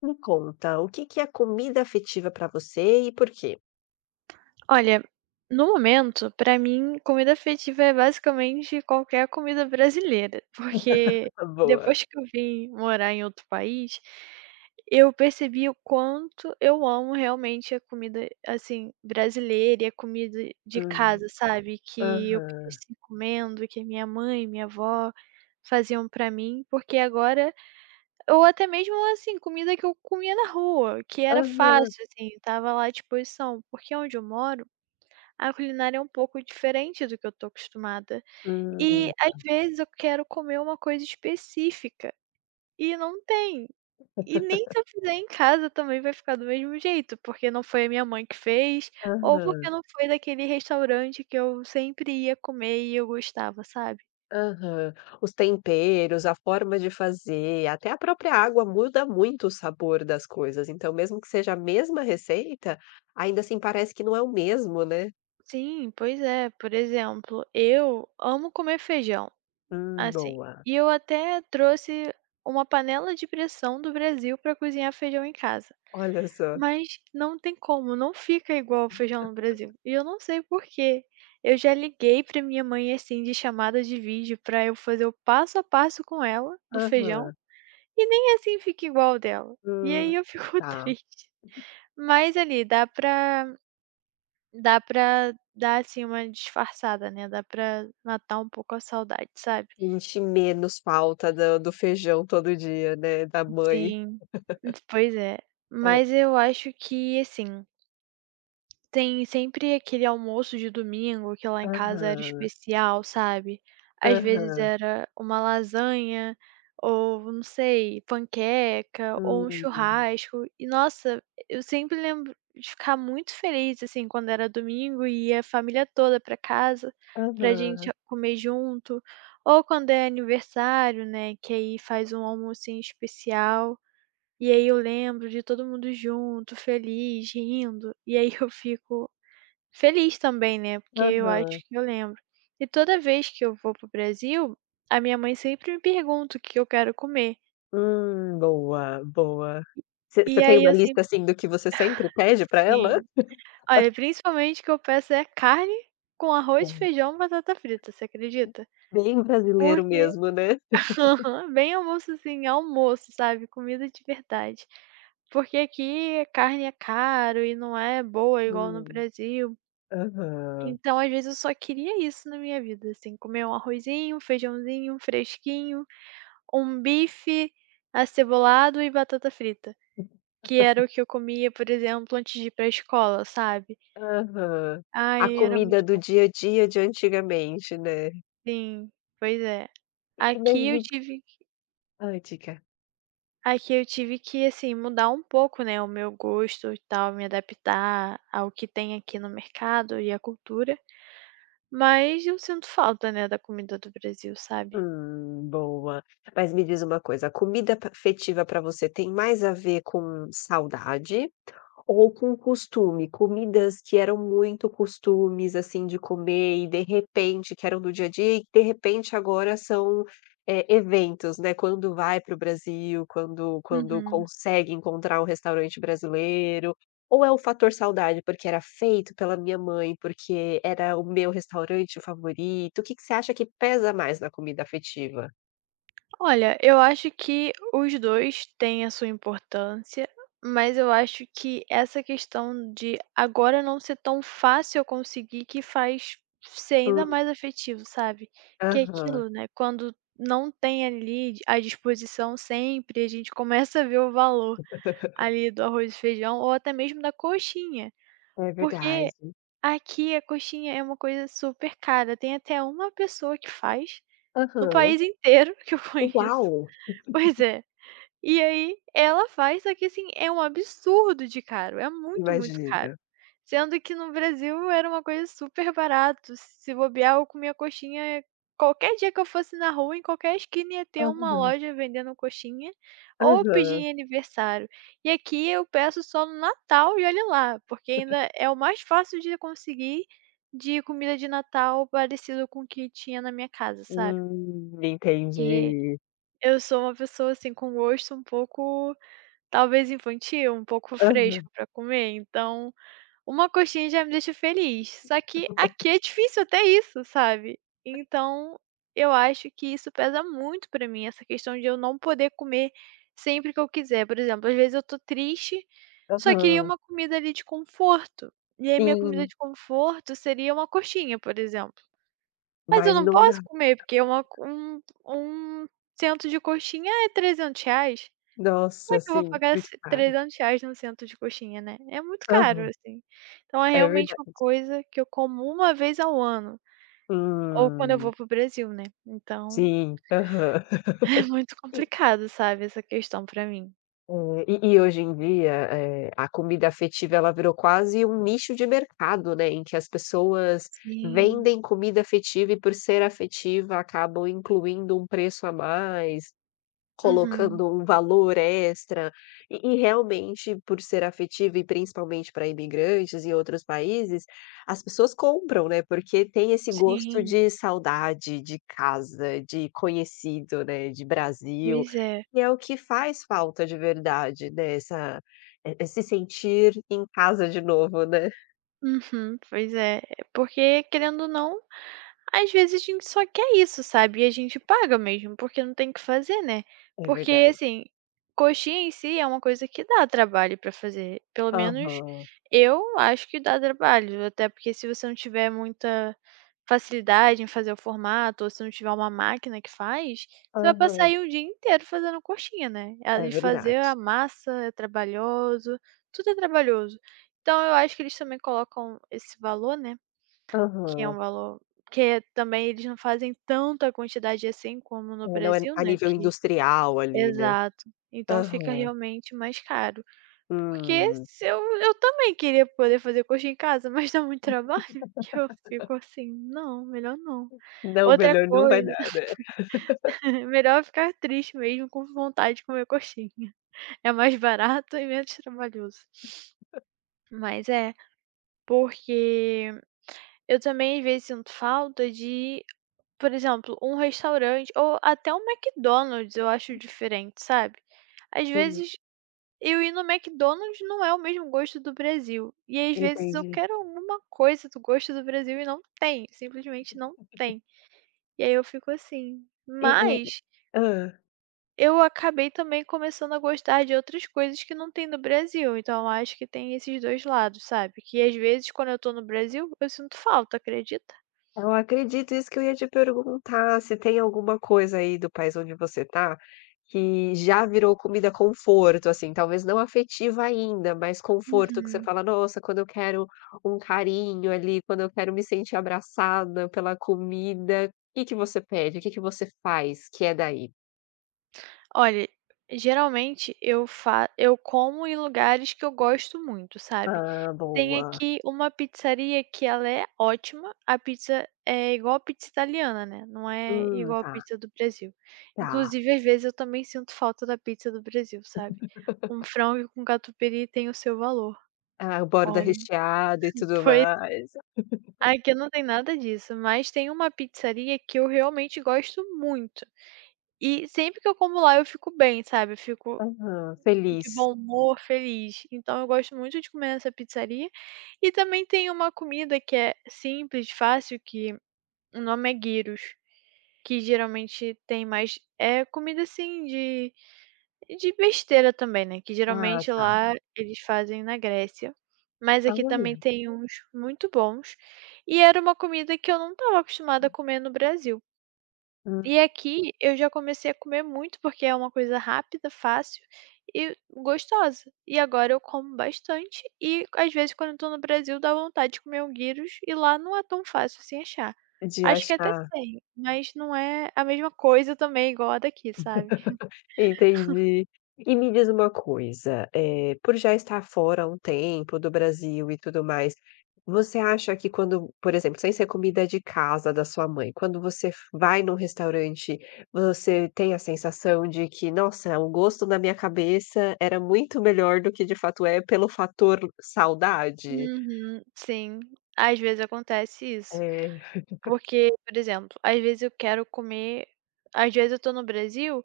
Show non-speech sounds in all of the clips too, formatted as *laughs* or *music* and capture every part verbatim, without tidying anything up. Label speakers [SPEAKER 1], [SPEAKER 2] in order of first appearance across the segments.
[SPEAKER 1] Me conta, o que que é comida afetiva pra você e por quê?
[SPEAKER 2] Olha, no momento, pra mim, comida afetiva é basicamente qualquer comida brasileira, *laughs* porque
[SPEAKER 1] *laughs* Boa.
[SPEAKER 2] depois que eu vim morar em outro país, eu percebi o quanto eu amo realmente a comida, assim, brasileira e a comida de
[SPEAKER 1] Hum.
[SPEAKER 2] casa, sabe, que eu
[SPEAKER 1] Aham.
[SPEAKER 2] cresci comendo, que minha mãe, minha avó faziam pra mim, porque agora ou até mesmo, assim, comida que eu comia na rua, que era
[SPEAKER 1] Aham.
[SPEAKER 2] fácil, assim, tava lá à disposição, porque onde eu moro a culinária é um pouco diferente do que eu tô acostumada. Hum. E,
[SPEAKER 1] Hum.
[SPEAKER 2] às vezes, eu quero comer uma coisa específica e não tem. E nem se eu fizer em casa também vai ficar do mesmo jeito, porque não foi a minha mãe que fez, ou porque
[SPEAKER 1] Aham.
[SPEAKER 2] não foi daquele restaurante que eu sempre ia comer e eu gostava, sabe?
[SPEAKER 1] Aham. Os temperos, a forma de fazer, até a própria água muda muito o sabor das coisas, então mesmo que seja a mesma receita, ainda assim parece que não é o mesmo, né?
[SPEAKER 2] Sim, pois é. Por exemplo, eu amo comer feijão,
[SPEAKER 1] Hum,
[SPEAKER 2] assim,
[SPEAKER 1] boa.
[SPEAKER 2] e eu até trouxe uma panela de pressão do Brasil para cozinhar feijão em casa.
[SPEAKER 1] Olha só.
[SPEAKER 2] Mas não tem como, não fica igual o feijão no Brasil, e eu não sei por quê. Eu já liguei pra minha mãe, assim, de chamada de vídeo pra eu fazer o passo a passo com ela do feijão,
[SPEAKER 1] Aham.
[SPEAKER 2] e nem assim fica igual o dela. E aí
[SPEAKER 1] Hum,
[SPEAKER 2] eu fico *laughs*
[SPEAKER 1] tá.
[SPEAKER 2] triste. Mas ali dá pra dá pra dar, assim, uma disfarçada, né, dá pra matar um pouco a saudade, sabe.
[SPEAKER 1] Sente menos falta do do feijão todo dia, né, da mãe.
[SPEAKER 2] Sim. Pois é. Mas eu acho que, assim, tem sempre aquele almoço de domingo que lá em casa era
[SPEAKER 1] Aham,
[SPEAKER 2] especial, sabe. Às vezes
[SPEAKER 1] aham,
[SPEAKER 2] era uma lasanha ou, não sei, panqueca ou um
[SPEAKER 1] hum,
[SPEAKER 2] churrasco e, nossa, eu sempre lembro de ficar muito feliz, assim, quando era domingo e ia a família toda pra casa pra gente
[SPEAKER 1] aham,
[SPEAKER 2] comer junto, ou quando é aniversário, né, que aí faz um almocinho especial, e aí eu lembro de todo mundo junto, feliz, rindo, e aí eu fico feliz também, né, porque eu acho
[SPEAKER 1] aham,
[SPEAKER 2] que eu lembro. E toda vez que eu vou pro Brasil, a minha mãe sempre me pergunta o que eu quero comer.
[SPEAKER 1] hum, boa, boa. Você
[SPEAKER 2] E
[SPEAKER 1] você tem
[SPEAKER 2] aí
[SPEAKER 1] uma
[SPEAKER 2] eu
[SPEAKER 1] lista,
[SPEAKER 2] sempre
[SPEAKER 1] assim, do que você sempre pede pra ela?
[SPEAKER 2] Sim. Olha, principalmente o que eu peço é carne com arroz,
[SPEAKER 1] Hum,
[SPEAKER 2] feijão, batata frita, você acredita?
[SPEAKER 1] bem brasileiro
[SPEAKER 2] Porque
[SPEAKER 1] mesmo, né?
[SPEAKER 2] *laughs* bem almoço, assim, almoço, sabe, comida de verdade. Porque aqui carne é caro e não é boa igual no
[SPEAKER 1] Hum,
[SPEAKER 2] Brasil.
[SPEAKER 1] aham,
[SPEAKER 2] Então, às vezes, eu só queria isso na minha vida, assim, comer um arrozinho, um feijãozinho um fresquinho, um bife acebolado e batata frita, que era o que eu comia, por exemplo, antes de ir pra escola, sabe.
[SPEAKER 1] aham. A
[SPEAKER 2] Ai, era
[SPEAKER 1] comida
[SPEAKER 2] muito
[SPEAKER 1] do dia a dia de antigamente, né? E
[SPEAKER 2] Sim, pois é.
[SPEAKER 1] e mas
[SPEAKER 2] Aqui eu
[SPEAKER 1] me
[SPEAKER 2] tive
[SPEAKER 1] Hã, diga.
[SPEAKER 2] aqui eu tive que, assim, mudar um pouco, né, o meu gosto e tal, me adaptar ao que tem aqui no mercado e à cultura, mas eu sinto falta, né, da comida do Brasil, sabe.
[SPEAKER 1] Hum, boa. Mas me diz uma coisa, a comida pa afetiva pra você tem mais a ver com saudade, ou com costume, comidas que eram muito costumes, assim, de comer e de repente que eram do dia a dia e de repente agora são, eh, eventos, né, quando vai para o Brasil, quando quando
[SPEAKER 2] Uhum.
[SPEAKER 1] consegue encontrar um restaurante brasileiro, ou é o fator saudade, porque era feito pela minha mãe, porque era o meu restaurante favorito, o que que você acha que pesa mais na comida afetiva?
[SPEAKER 2] Olha, eu acho que os dois têm a sua importância, mas eu acho que essa questão de agora não ser tão fácil eu conseguir que faz ser ainda
[SPEAKER 1] Hum,
[SPEAKER 2] mais afetivo, sabe. Que é
[SPEAKER 1] aham.
[SPEAKER 2] aquilo, né, quando não tem ali à disposição sempre, a gente começa a ver o valor ali do arroz e feijão ou até mesmo da coxinha,
[SPEAKER 1] É verdade.
[SPEAKER 2] porque aqui a coxinha é uma coisa super cara, tem até uma pessoa que faz, no
[SPEAKER 1] Aham.
[SPEAKER 2] país inteiro *laughs* que eu conheço.
[SPEAKER 1] Uau,
[SPEAKER 2] Pois é. E aí ela faz, só que assim, é um absurdo de caro, é muito, muito
[SPEAKER 1] imagino.
[SPEAKER 2] caro. Sendo que no Brasil era uma coisa super barato, se bobear eu comia coxinha qualquer dia que eu fosse na rua, em qualquer esquina ia ter uma
[SPEAKER 1] Aham,
[SPEAKER 2] loja vendendo coxinha, ou eu pedia
[SPEAKER 1] aham.
[SPEAKER 2] em aniversário. E aqui eu peço só no Natal e olha lá, porque ainda é o mais fácil de conseguir de comida de Natal parecido com o que tinha na minha casa, sabe.
[SPEAKER 1] Hum,
[SPEAKER 2] Porque
[SPEAKER 1] entendi.
[SPEAKER 2] eu sou uma pessoa, assim, com gosto um pouco, talvez infantil, um pouco
[SPEAKER 1] Aham,
[SPEAKER 2] fresco pra comer, então uma coxinha já me deixa feliz. Só que aqui é difícil até isso, sabe. Então eu acho que isso pesa muito pra mim, essa questão de eu não poder comer sempre que eu quiser. Por exemplo, às vezes eu tô triste, só queria
[SPEAKER 1] aham.
[SPEAKER 2] uma comida ali de conforto, e aí minha comida
[SPEAKER 1] Sim,
[SPEAKER 2] de conforto seria uma coxinha, por exemplo. Mas eu
[SPEAKER 1] mas
[SPEAKER 2] não
[SPEAKER 1] não dá.
[SPEAKER 2] posso comer, porque uma co- um um cento de coxinha é R trezentos reais. Como é
[SPEAKER 1] Nossa,
[SPEAKER 2] que eu vou
[SPEAKER 1] sim,
[SPEAKER 2] pagar
[SPEAKER 1] muito
[SPEAKER 2] esse
[SPEAKER 1] caro.
[SPEAKER 2] R trezentos reais num centro de coxinha, né? É muito caro,
[SPEAKER 1] Aham,
[SPEAKER 2] assim. Então é
[SPEAKER 1] é
[SPEAKER 2] realmente uma
[SPEAKER 1] verdade.
[SPEAKER 2] coisa que eu como uma vez ao ano, ou quando eu
[SPEAKER 1] Hum,
[SPEAKER 2] vou para o Brasil, né. Então
[SPEAKER 1] sim, aham.
[SPEAKER 2] *laughs* é muito
[SPEAKER 1] *laughs*
[SPEAKER 2] complicado, sabe, essa questão pra mim.
[SPEAKER 1] Eh, e e hoje em dia, eh, a comida afetiva ela virou quase um nicho de mercado, né, em que as pessoas
[SPEAKER 2] Sim.
[SPEAKER 1] vendem comida afetiva e por ser afetiva acabam incluindo um preço a mais.
[SPEAKER 2] Uhum.
[SPEAKER 1] Colocando um valor extra, e e realmente por ser afetiva e principalmente para imigrantes e outros países, as pessoas compram, né, porque tem esse gosto
[SPEAKER 2] Sim,
[SPEAKER 1] de saudade, de casa, de conhecido, né, de Brasil,
[SPEAKER 2] pois é.
[SPEAKER 1] e é o que faz falta de verdade, né, essa, eh eh, se sentir em casa de novo, né.
[SPEAKER 2] Uhum, pois é. Porque, querendo ou não, às vezes a gente só quer isso, sabe? E a gente paga mesmo, porque não tem o que fazer, né?
[SPEAKER 1] É
[SPEAKER 2] Porque,
[SPEAKER 1] verdade.
[SPEAKER 2] assim, coxinha em si é uma coisa que dá trabalho pra fazer. Pelo menos
[SPEAKER 1] Aham,
[SPEAKER 2] eu acho que dá trabalho. Até porque se você não tiver muita facilidade em fazer o formato, ou se não tiver uma máquina que faz, você vai passar
[SPEAKER 1] aham,
[SPEAKER 2] aí o dia inteiro fazendo coxinha, né? A-
[SPEAKER 1] é
[SPEAKER 2] E fazer a
[SPEAKER 1] verdade.
[SPEAKER 2] massa é trabalhoso, tudo é trabalhoso. Então eu acho que eles também colocam esse valor, né, que é um
[SPEAKER 1] Aham.
[SPEAKER 2] valor porque também eles não fazem tanta quantidade assim como no
[SPEAKER 1] É, não é
[SPEAKER 2] Brasil,
[SPEAKER 1] a
[SPEAKER 2] né,
[SPEAKER 1] nível
[SPEAKER 2] que
[SPEAKER 1] industrial ali, né.
[SPEAKER 2] exato. Então fica
[SPEAKER 1] Aham.
[SPEAKER 2] realmente mais caro. Porque
[SPEAKER 1] Hum.
[SPEAKER 2] se eu eu também queria poder fazer coxa em casa, *laughs* mas dá muito trabalho, *laughs* que eu fico assim: "Não, melhor não".
[SPEAKER 1] Não,
[SPEAKER 2] Outra
[SPEAKER 1] melhor não vai
[SPEAKER 2] coisa,
[SPEAKER 1] dar, né.
[SPEAKER 2] *laughs* melhor ficar triste mesmo com vontade de comer coxinha. É mais barato e menos trabalhoso. Mas é, porque eu também às vezes sinto falta de, por exemplo, um restaurante ou até um McDonald's eu acho diferente, sabe. Às
[SPEAKER 1] Entendi,
[SPEAKER 2] vezes eu ir no McDonald's não é o mesmo gosto do Brasil, e às vezes eu
[SPEAKER 1] entendi.
[SPEAKER 2] quero alguma coisa do gosto do Brasil e não tem, simplesmente não tem. E aí eu fico assim,
[SPEAKER 1] E e
[SPEAKER 2] mas
[SPEAKER 1] hã.
[SPEAKER 2] eu acabei também começando a gostar de outras coisas que não tem no Brasil, então eu acho que tem esses dois lados, sabe, que às vezes quando eu estou no Brasil eu sinto falta, acredita?
[SPEAKER 1] Eu acredito, isso que eu ia te perguntar, se tem alguma coisa aí do país onde você tá, que já virou comida conforto, assim, talvez não afetiva ainda, mas conforto que você
[SPEAKER 2] Uhum.
[SPEAKER 1] fala: "Nossa, quando eu quero um carinho ali, quando eu quero me sentir abraçada pela comida", que que você pede? O que que você faz que é daí?
[SPEAKER 2] Olha, geralmente eu fa eu como em lugares que eu gosto muito, sabe.
[SPEAKER 1] Ah,
[SPEAKER 2] Tem
[SPEAKER 1] boa.
[SPEAKER 2] aqui uma pizzaria que ela é ótima, a pizza é igual a pizza italiana, né, não é
[SPEAKER 1] Hum,
[SPEAKER 2] igual a
[SPEAKER 1] tá,
[SPEAKER 2] pizza do Brasil.
[SPEAKER 1] tá.
[SPEAKER 2] Inclusive, às vezes, eu também sinto falta da pizza do Brasil, sabe. Um frango com catupiry tem o seu valor.
[SPEAKER 1] Ah, o borda
[SPEAKER 2] Olha,
[SPEAKER 1] recheada e
[SPEAKER 2] *laughs*
[SPEAKER 1] tudo
[SPEAKER 2] pois
[SPEAKER 1] mais.
[SPEAKER 2] aqui não tem nada disso, mas tem uma pizzaria que eu realmente gosto muito, e sempre que eu como lá eu fico bem, sabe, eu fico
[SPEAKER 1] Aham,
[SPEAKER 2] de
[SPEAKER 1] feliz.
[SPEAKER 2] bom humor, feliz. Então eu gosto muito de comer nessa pizzaria. E também tem uma comida que é simples, fácil, que o nome é gyros, que geralmente tem mais é comida assim de de besteira também, né, que
[SPEAKER 1] Ah,
[SPEAKER 2] geralmente
[SPEAKER 1] tá.
[SPEAKER 2] lá, uhum, eles fazem na Grécia. Mas
[SPEAKER 1] Ah,
[SPEAKER 2] aqui também
[SPEAKER 1] olha,
[SPEAKER 2] tem uns muito bons, e era uma comida que eu não estava acostumada a comer no Brasil.
[SPEAKER 1] hum,
[SPEAKER 2] E aqui eu já comecei a comer muito, porque é uma coisa rápida, fácil e gostosa. E agora eu como bastante e às vezes quando eu tô no Brasil dá vontade de comer um gyros e lá não é tão fácil assim achar.
[SPEAKER 1] de
[SPEAKER 2] Acho que até
[SPEAKER 1] achar,
[SPEAKER 2] tem, mas não é a mesma coisa também igual a daqui, sabe.
[SPEAKER 1] entendi. E me diz uma coisa, eh, por já estar fora há um tempo do Brasil e tudo mais, você acha que quando, por exemplo, sem ser comida de casa da sua mãe, quando você f vai num restaurante, você tem a sensação de que: "Nossa, o gosto na minha cabeça era muito melhor do que de fato é", pelo fator saudade?
[SPEAKER 2] Uhum, sim, às vezes acontece isso.
[SPEAKER 1] Eh
[SPEAKER 2] Porque, por exemplo, às vezes eu quero comer às vezes eu tô no Brasil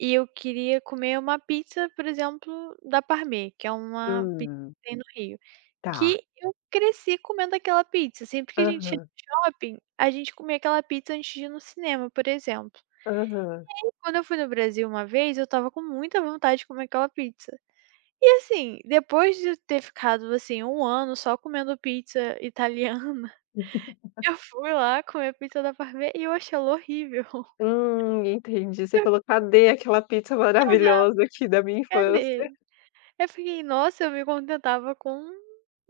[SPEAKER 2] e eu queria comer uma pizza, por exemplo, da Parme, que é uma pizza
[SPEAKER 1] Hum,
[SPEAKER 2] que tem no Rio,
[SPEAKER 1] tá.
[SPEAKER 2] que eu cresci comendo aquela pizza, sempre que a gente ia
[SPEAKER 1] Aham,
[SPEAKER 2] no shopping, a gente comia aquela pizza antes de ir no cinema, por exemplo.
[SPEAKER 1] aham.
[SPEAKER 2] Quando eu fui no Brasil uma vez, eu estava com muita vontade de comer aquela pizza. E assim, depois de eu ter ficado, assim, um ano só comendo pizza italiana, *laughs* eu fui lá comer pizza da Parme e eu achei ela horrível.
[SPEAKER 1] Hum, entendi. Você
[SPEAKER 2] *laughs*
[SPEAKER 1] falou: "Cadê aquela pizza
[SPEAKER 2] Eu fiquei já:
[SPEAKER 1] maravilhosa aqui da minha
[SPEAKER 2] "Cadê?"
[SPEAKER 1] infância?"
[SPEAKER 2] Eu fiquei: "Nossa, eu me contentava com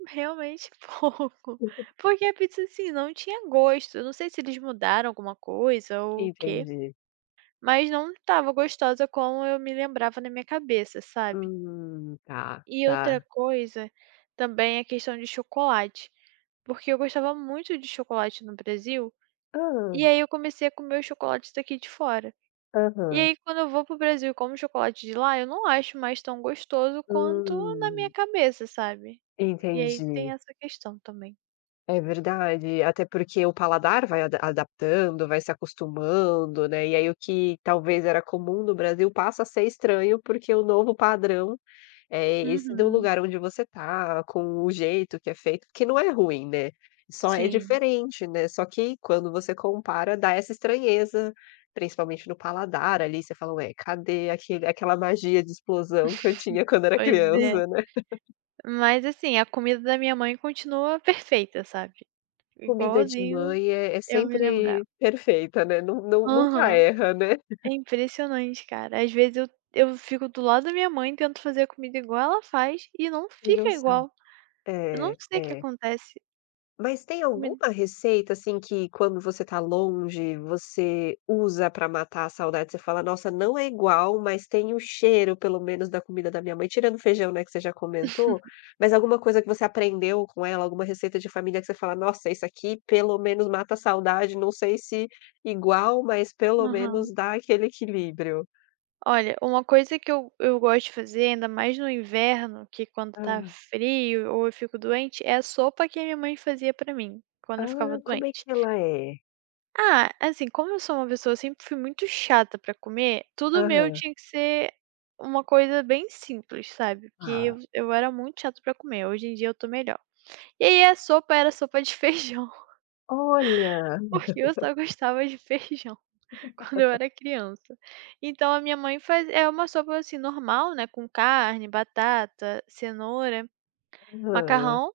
[SPEAKER 2] realmente *laughs* pouco",
[SPEAKER 1] *laughs*
[SPEAKER 2] porque a pizza, assim, não tinha gosto. Eu não sei se eles mudaram alguma coisa ou o quê,
[SPEAKER 1] Entendi.
[SPEAKER 2] mas não estava gostosa como eu me lembrava na minha cabeça, sabe.
[SPEAKER 1] Hum, tá,
[SPEAKER 2] E
[SPEAKER 1] tá.
[SPEAKER 2] outra coisa também é a questão de chocolate, porque eu gostava muito de chocolate no Brasil,
[SPEAKER 1] Hã,
[SPEAKER 2] e aí eu comecei a comer os chocolates daqui de fora. E
[SPEAKER 1] aham.
[SPEAKER 2] aí quando eu vou para o Brasil e como chocolate de lá, eu não acho mais tão gostoso quanto na minha
[SPEAKER 1] Hum,
[SPEAKER 2] cabeça, sabe. E aí tem
[SPEAKER 1] entendi.
[SPEAKER 2] essa questão também.
[SPEAKER 1] É verdade, até porque o paladar vai ada adaptando, vai se acostumando, né, e aí o que talvez era comum no Brasil passa a ser estranho, porque o novo padrão é esse do
[SPEAKER 2] Uhum.
[SPEAKER 1] lugar onde você tá, com o jeito que é feito, que não é ruim, né, só é
[SPEAKER 2] Sim.
[SPEAKER 1] diferente, né, só que quando você compara dá essa estranheza, principalmente no paladar ali, você fala: "Ué, cadê aquele aquela magia de explosão que eu tinha quando era
[SPEAKER 2] Pois é.
[SPEAKER 1] criança, né?".
[SPEAKER 2] Mas assim, a comida da minha mãe continua perfeita, sabe.
[SPEAKER 1] Comida de
[SPEAKER 2] Igualzinho
[SPEAKER 1] mãe é é
[SPEAKER 2] eu me
[SPEAKER 1] sempre
[SPEAKER 2] lembrava.
[SPEAKER 1] perfeita, né, não não nunca
[SPEAKER 2] Aham.
[SPEAKER 1] erra, né.
[SPEAKER 2] É impressionante, cara. Às vezes eu eu fico do lado da minha mãe, tento fazer a comida igual ela faz e não
[SPEAKER 1] E
[SPEAKER 2] fica
[SPEAKER 1] não sai.
[SPEAKER 2] igual. Eu não
[SPEAKER 1] É,
[SPEAKER 2] sei o que
[SPEAKER 1] é.
[SPEAKER 2] acontece.
[SPEAKER 1] Mas tem
[SPEAKER 2] Comi
[SPEAKER 1] alguma receita, assim, que quando você tá longe, você usa pra matar a saudade? Você fala: "Nossa, não é igual, mas tem o cheiro, pelo menos, da comida da minha mãe", tirando o feijão, né, que você já comentou, mas alguma coisa que você aprendeu com ela, alguma receita de família que você fala: "Nossa, isso aqui pelo menos mata a saudade, não sei se igual, mas pelo
[SPEAKER 2] Aham.
[SPEAKER 1] menos dá aquele equilíbrio"?
[SPEAKER 2] Olha, uma coisa que eu eu gosto de fazer, ainda mais no inverno, que quando tá
[SPEAKER 1] Hã.
[SPEAKER 2] frio ou eu fico doente, é a sopa que a minha mãe fazia pra mim, quando eu ficava
[SPEAKER 1] Ah, como é
[SPEAKER 2] doente.
[SPEAKER 1] que ela é?
[SPEAKER 2] Ah, assim, como eu sou uma pessoa eu sempre fui muito chata pra comer, tudo meu
[SPEAKER 1] Aham.
[SPEAKER 2] tinha que ser uma coisa bem simples, sabe, porque eu
[SPEAKER 1] Ah,
[SPEAKER 2] eu era muito chata pra comer, hoje em dia eu tô melhor. E aí a sopa era sopa de *laughs* feijão,
[SPEAKER 1] olha!
[SPEAKER 2] porque eu só gostava de feijão *laughs* quando eu era criança. Então a minha mãe faz é uma sopa, assim, normal, né, com carne, batata, cenoura,
[SPEAKER 1] Hum. Aham,
[SPEAKER 2] macarrão,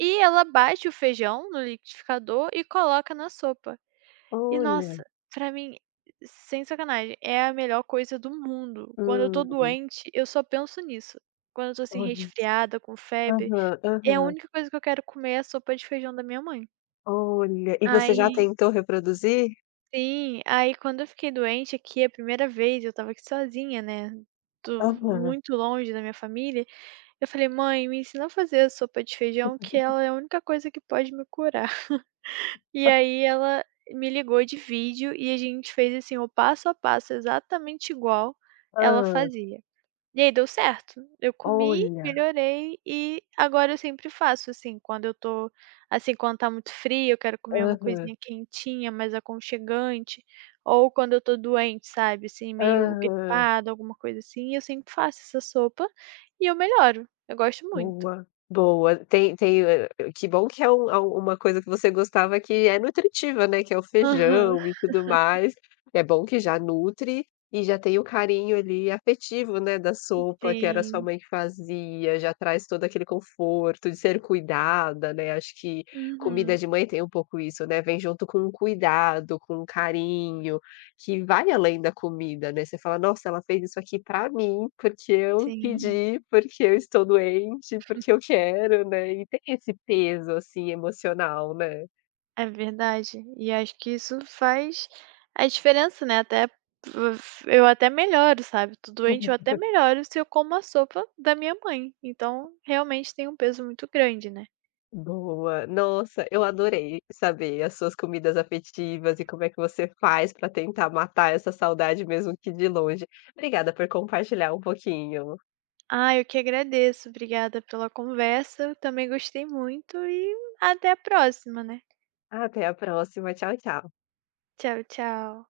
[SPEAKER 2] e ela bate o feijão no liquidificador e coloca na sopa. E
[SPEAKER 1] olha.
[SPEAKER 2] nossa, pra mim, sem sacanagem, é a melhor coisa do mundo. Quando eu tô
[SPEAKER 1] Hum.
[SPEAKER 2] doente, eu só penso nisso. Quando eu tô assim
[SPEAKER 1] Olha s
[SPEAKER 2] resfriada, com febre,
[SPEAKER 1] Aham,
[SPEAKER 2] é a
[SPEAKER 1] aham.
[SPEAKER 2] única coisa que eu quero comer é a sopa de feijão da minha mãe.
[SPEAKER 1] Olha, e você já
[SPEAKER 2] Aí
[SPEAKER 1] tentou reproduzir?
[SPEAKER 2] sim, aí quando eu fiquei doente aqui a primeira vez, eu estava aqui sozinha, né, tô
[SPEAKER 1] Aham.
[SPEAKER 2] muito longe da minha família, eu falei: "Mãe, me ensina a fazer a sopa de feijão que ela é a única coisa que pode me curar". E aí ela me ligou de vídeo e a gente fez, assim, o passo a passo exatamente igual ela
[SPEAKER 1] Hã.
[SPEAKER 2] fazia. E aí deu certo. Eu comi,
[SPEAKER 1] Olha.
[SPEAKER 2] melhorei e agora eu sempre faço, assim, quando eu tô assim, quando tá muito frio, eu quero comer uma
[SPEAKER 1] Aham,
[SPEAKER 2] coisinha quentinha, mais aconchegante, ou quando eu tô doente, sabe, assim, meio
[SPEAKER 1] aham.
[SPEAKER 2] gripada, alguma coisa assim, eu sempre faço essa sopa e eu melhoro. Eu gosto muito.
[SPEAKER 1] Boa, boa. Tem tem eh, eh, que bom que é um, é um, uma coisa que você gostava que é nutritiva, né, que é o
[SPEAKER 2] Aham.
[SPEAKER 1] feijão e tudo mais. É bom que já nutre e já tem o carinho ali afetivo, né, da sopa que era sua
[SPEAKER 2] Sim.
[SPEAKER 1] mãe que fazia, já traz todo aquele conforto de ser cuidada, né, acho que comida
[SPEAKER 2] Uhum.
[SPEAKER 1] de mãe tem um pouco isso, né, vem junto com um cuidado, com um carinho que vai além da comida, né, você fala: "Nossa, ela fez isso aqui pra mim, porque eu
[SPEAKER 2] Sim.
[SPEAKER 1] pedi, porque eu estou doente, porque eu quero", né, e tem esse peso, assim, emocional, né.
[SPEAKER 2] É verdade. E acho que isso faz a diferença, né, até f eu até melhoro, sabe, tô doente, eu até melhoro se eu como a sopa da minha mãe, então realmente tem um peso muito grande, né.
[SPEAKER 1] Boa. Nossa, eu adorei saber as suas comidas afetivas e como é que você faz pra tentar matar essa saudade mesmo que de longe. Obrigada por compartilhar um pouquinho.
[SPEAKER 2] Ah, eu que agradeço, obrigada pela conversa, eu também gostei muito e até a próxima, né.
[SPEAKER 1] Até a próxima. Tchau, tchau.
[SPEAKER 2] Tchau, tchau.